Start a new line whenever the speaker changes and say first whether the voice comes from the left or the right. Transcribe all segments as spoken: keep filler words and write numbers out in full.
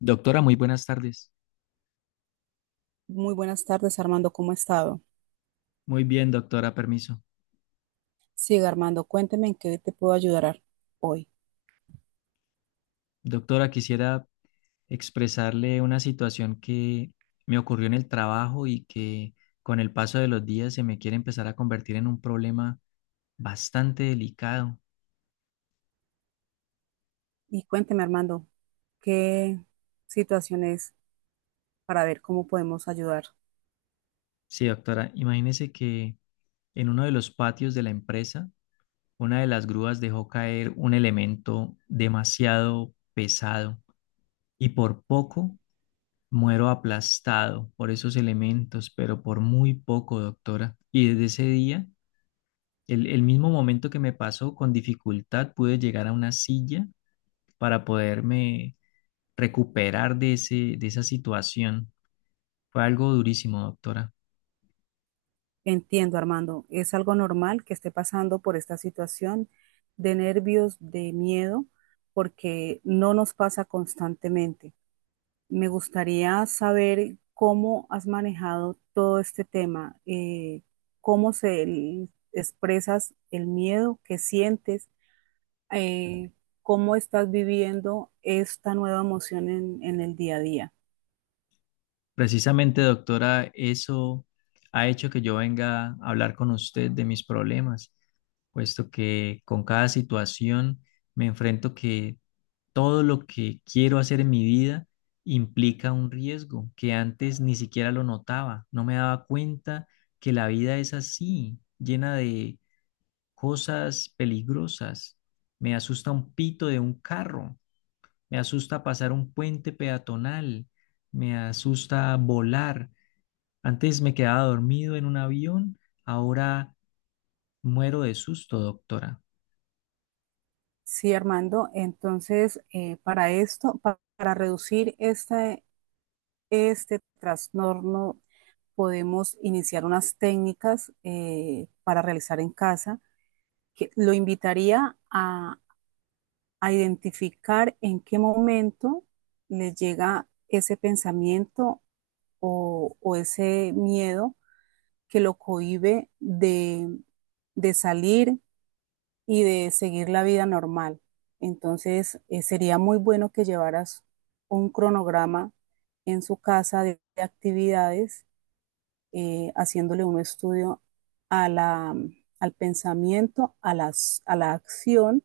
left: Doctora, muy buenas tardes.
right: Muy buenas tardes, Armando. ¿Cómo ha estado?
left: Muy bien, doctora, permiso.
right: Siga, Armando. Cuénteme en qué te puedo ayudar ar- hoy.
left: Doctora, quisiera expresarle una situación que me ocurrió en el trabajo y que con el paso de los días se me quiere empezar a convertir en un problema bastante delicado.
right: Y cuénteme, Armando, qué situación es para ver cómo podemos ayudar.
left: Sí, doctora, imagínese que en uno de los patios de la empresa, una de las grúas dejó caer un elemento demasiado pesado y por poco muero aplastado por esos elementos, pero por muy poco, doctora. Y desde ese día, el, el mismo momento que me pasó, con dificultad pude llegar a una silla para poderme recuperar de ese, de esa situación. Fue algo durísimo, doctora.
right: Entiendo, Armando. Es algo normal que esté pasando por esta situación de nervios, de miedo, porque no nos pasa constantemente. Me gustaría saber cómo has manejado todo este tema, eh, cómo se expresas el miedo que sientes eh, cómo estás viviendo esta nueva emoción en, en el día a día.
left: Precisamente, doctora, eso ha hecho que yo venga a hablar con usted de mis problemas, puesto que con cada situación me enfrento que todo lo que quiero hacer en mi vida implica un riesgo que antes ni siquiera lo notaba, no me daba cuenta que la vida es así, llena de cosas peligrosas. Me asusta un pito de un carro, me asusta pasar un puente peatonal, me asusta volar. Antes me quedaba dormido en un avión, ahora muero de susto, doctora.
right: Sí, Armando, entonces eh, para esto, pa- para reducir este, este trastorno, podemos iniciar unas técnicas eh, para realizar en casa que lo invitaría a, a identificar en qué momento les llega ese pensamiento o, o ese miedo que lo cohíbe de, de salir y de seguir la vida normal. Entonces, eh, sería muy bueno que llevaras un cronograma en su casa de, de actividades, eh, haciéndole un estudio a la, mm, al pensamiento, a, las, a la acción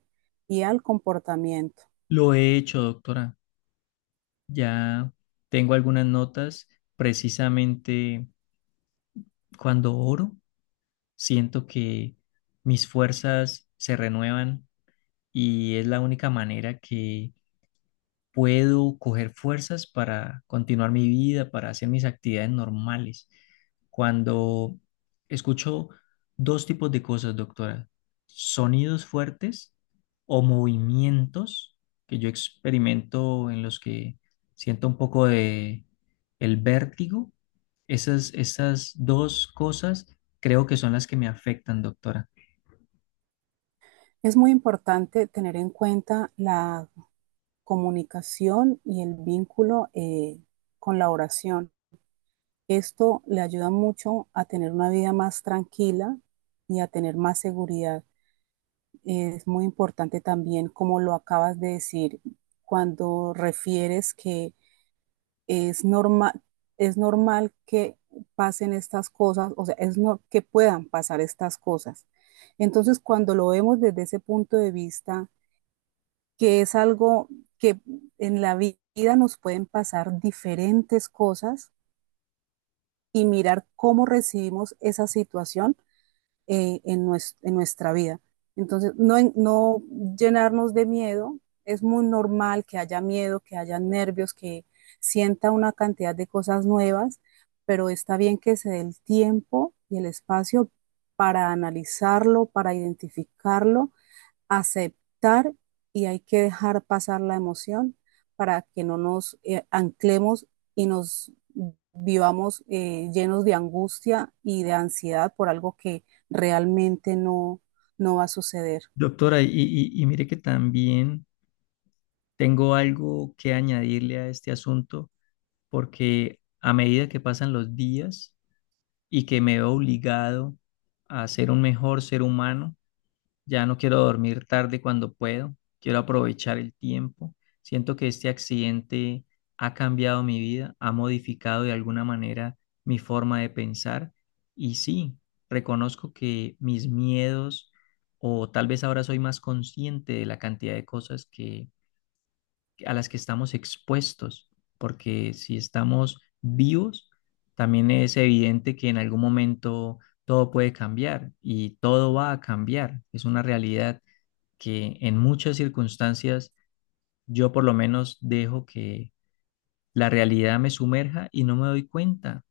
right: y al comportamiento.
left: Lo he hecho, doctora. Ya tengo algunas notas. Precisamente cuando oro, siento que mis fuerzas se renuevan y es la única manera que puedo coger fuerzas para continuar mi vida, para hacer mis actividades normales. Cuando escucho dos tipos de cosas, doctora, sonidos fuertes o movimientos que yo experimento en los que siento un poco de el vértigo, esas, esas dos cosas creo que son las que me afectan, doctora.
right: Es muy importante tener en cuenta la comunicación y el vínculo eh, con la oración. Esto le ayuda mucho a tener una vida más tranquila y a tener más seguridad. Es muy importante también, como lo acabas de decir, cuando refieres que es normal, es normal que pasen estas cosas, o sea, es no, que puedan pasar estas cosas. Entonces, cuando lo vemos desde ese punto de vista, que es algo que en la vida nos pueden pasar diferentes cosas y mirar cómo recibimos esa situación eh, en, nuestro, en, nuestra vida. Entonces, no, no llenarnos de miedo, es muy normal que haya miedo, que haya nervios, que sienta una cantidad de cosas nuevas, pero está bien que se dé el tiempo y el espacio para analizarlo, para identificarlo aceptar y hay que dejar pasar la emoción para que no nos eh, anclemos y nos vivamos eh, llenos de angustia y de ansiedad por algo que realmente no, no va a suceder.
left: Doctora, y, y- y mire que también tengo algo que añadirle a este asunto porque a medida que pasan los días y que me veo obligado a ser un mejor ser humano, ya no quiero dormir tarde cuando puedo, quiero aprovechar el tiempo. Siento que este accidente ha cambiado mi vida, ha modificado de alguna manera mi forma de pensar y sí, reconozco que mis miedos o tal vez ahora soy más consciente de la cantidad de cosas que a las que estamos expuestos, porque si estamos vivos, también es evidente que en algún momento todo puede cambiar y todo va a cambiar. Es una realidad que en muchas circunstancias yo por lo menos dejo que la realidad me sumerja y no me doy cuenta.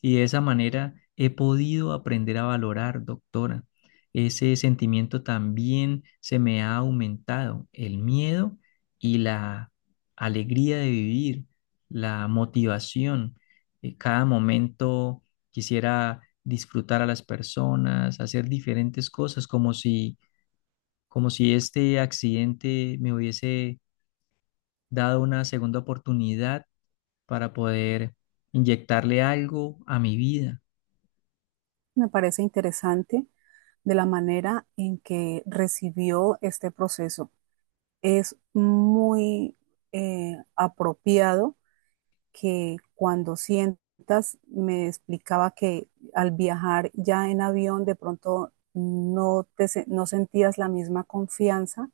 left: Y de esa manera he podido aprender a valorar, doctora. Ese sentimiento también se me ha aumentado, el miedo y la alegría de vivir, la motivación. Eh, Cada momento quisiera disfrutar a las personas, hacer diferentes cosas, como si, como si este accidente me hubiese dado una segunda oportunidad para poder inyectarle algo a mi vida.
right: Me parece interesante de la manera en que recibió este proceso. Es muy eh, apropiado que cuando sientas, me explicaba que al viajar ya en avión de pronto no, te, no sentías la misma confianza,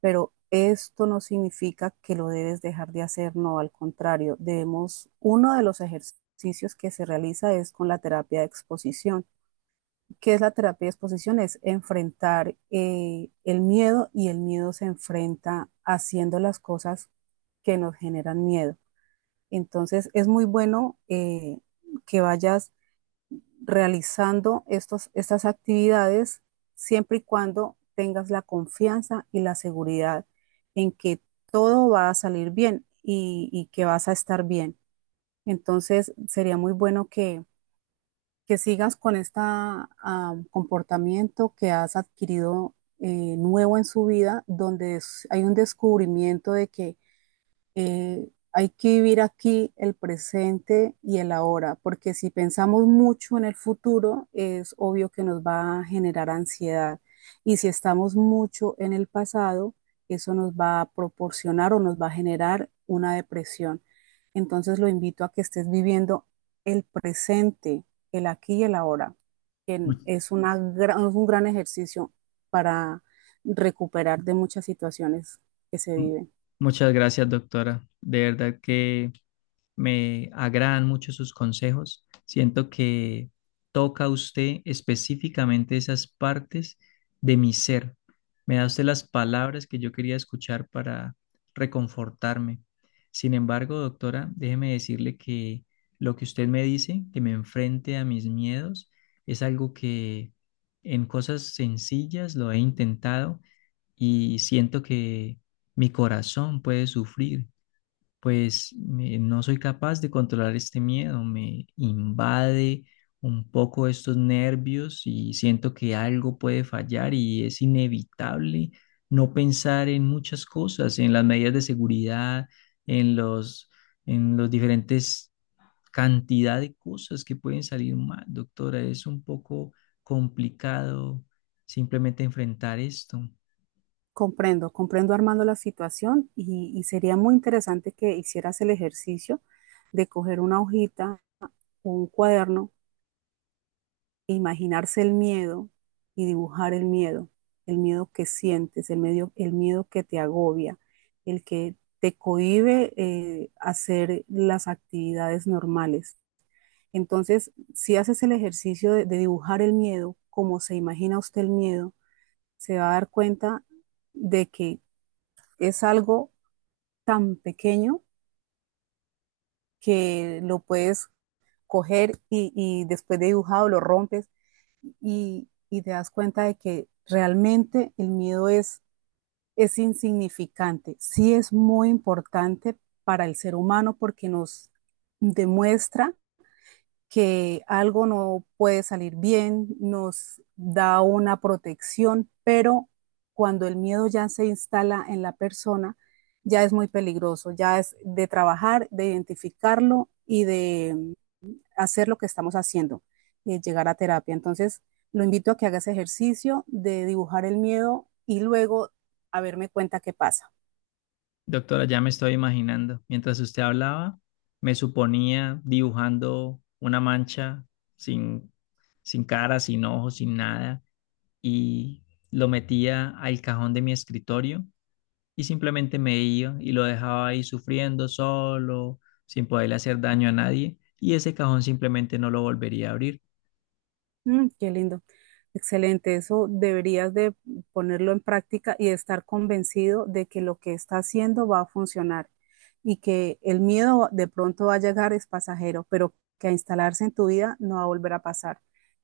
right: pero esto no significa que lo debes dejar de hacer, no, al contrario, debemos, uno de los ejercicios que se realiza es con la terapia de exposición. ¿Qué es la terapia de exposición? Es enfrentar eh, el miedo y el miedo se enfrenta haciendo las cosas que nos generan miedo. Entonces es muy bueno eh, que vayas realizando estos, estas actividades siempre y cuando tengas la confianza y la seguridad en que todo va a salir bien y, y que vas a estar bien. Entonces sería muy bueno que, que sigas con este uh, comportamiento que has adquirido eh, nuevo en su vida, donde hay un descubrimiento de que eh, hay que vivir aquí el presente y el ahora, porque si pensamos mucho en el futuro, es obvio que nos va a generar ansiedad. Y si estamos mucho en el pasado, eso nos va a proporcionar o nos va a generar una depresión. Entonces lo invito a que estés viviendo el presente, el aquí y el ahora,
left: Mu-
right: que es una gran- es un gran ejercicio para recuperar de muchas situaciones que se viven.
left: Muchas gracias, doctora. De verdad que... Me agradan mucho sus consejos. Siento que toca usted específicamente esas partes de mi ser. Me da usted las palabras que yo quería escuchar para reconfortarme. Sin embargo, doctora, déjeme decirle que lo que usted me dice, que me enfrente a mis miedos, es algo que en cosas sencillas lo he intentado y siento que mi corazón puede sufrir pues me- no soy capaz de controlar este miedo, me invade un poco estos nervios y siento que algo puede fallar y es inevitable no pensar en muchas cosas, en las medidas de seguridad, en los, en los diferentes cantidad de cosas que pueden salir mal, doctora. Es un poco complicado simplemente enfrentar esto.
right: Comprendo, comprendo Armando la situación y, y sería muy interesante que hicieras el ejercicio de coger una hojita o un cuaderno, e imaginarse el miedo y dibujar el miedo, el miedo que sientes, el medio- el miedo que te agobia, el que te cohíbe eh, hacer las actividades normales. Entonces, si haces el ejercicio de, de dibujar el miedo, como se imagina usted el miedo, se va a dar cuenta de que es algo tan pequeño que lo puedes coger y, y después de dibujado lo rompes y, y, te das cuenta de que realmente el miedo es, es insignificante. Sí es muy importante para el ser humano porque nos demuestra que algo no puede salir bien, nos da una protección, pero cuando el miedo ya se instala en la persona, ya es muy peligroso, ya es de trabajar, de identificarlo y de hacer lo que estamos haciendo, de llegar a terapia. Entonces, lo invito a que haga ese ejercicio de dibujar el miedo y luego a verme cuenta qué pasa.
left: Doctora, ya me estoy imaginando. Mientras usted hablaba, me suponía dibujando una mancha sin, sin cara, sin ojos, sin nada, y lo metía al cajón de mi escritorio y simplemente me iba y lo dejaba ahí sufriendo solo, sin poderle hacer daño a nadie, y ese cajón simplemente no lo volvería a abrir.
right: Mm, qué lindo. Excelente. Eso deberías de ponerlo en práctica y estar convencido de que lo que está haciendo va a funcionar y que el miedo de pronto va a llegar es pasajero, pero que a instalarse en tu vida no va a volver a pasar.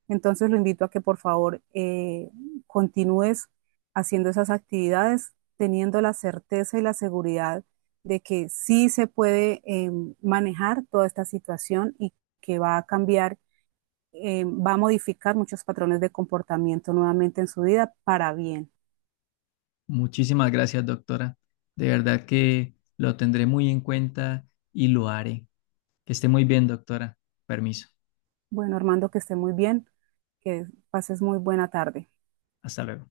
right: Entonces lo invito a que por favor eh, continúes haciendo esas actividades, teniendo la certeza y la seguridad de que sí se puede em, manejar toda esta situación y que va a cambiar eh, va a modificar muchos patrones de comportamiento nuevamente en su vida para bien.
left: Muchísimas gracias, doctora. De verdad que lo tendré muy en cuenta y lo haré. Que esté muy bien, doctora. Permiso.
right: Bueno, Armando, que esté muy bien, que pases muy buena tarde.
left: Hasta luego.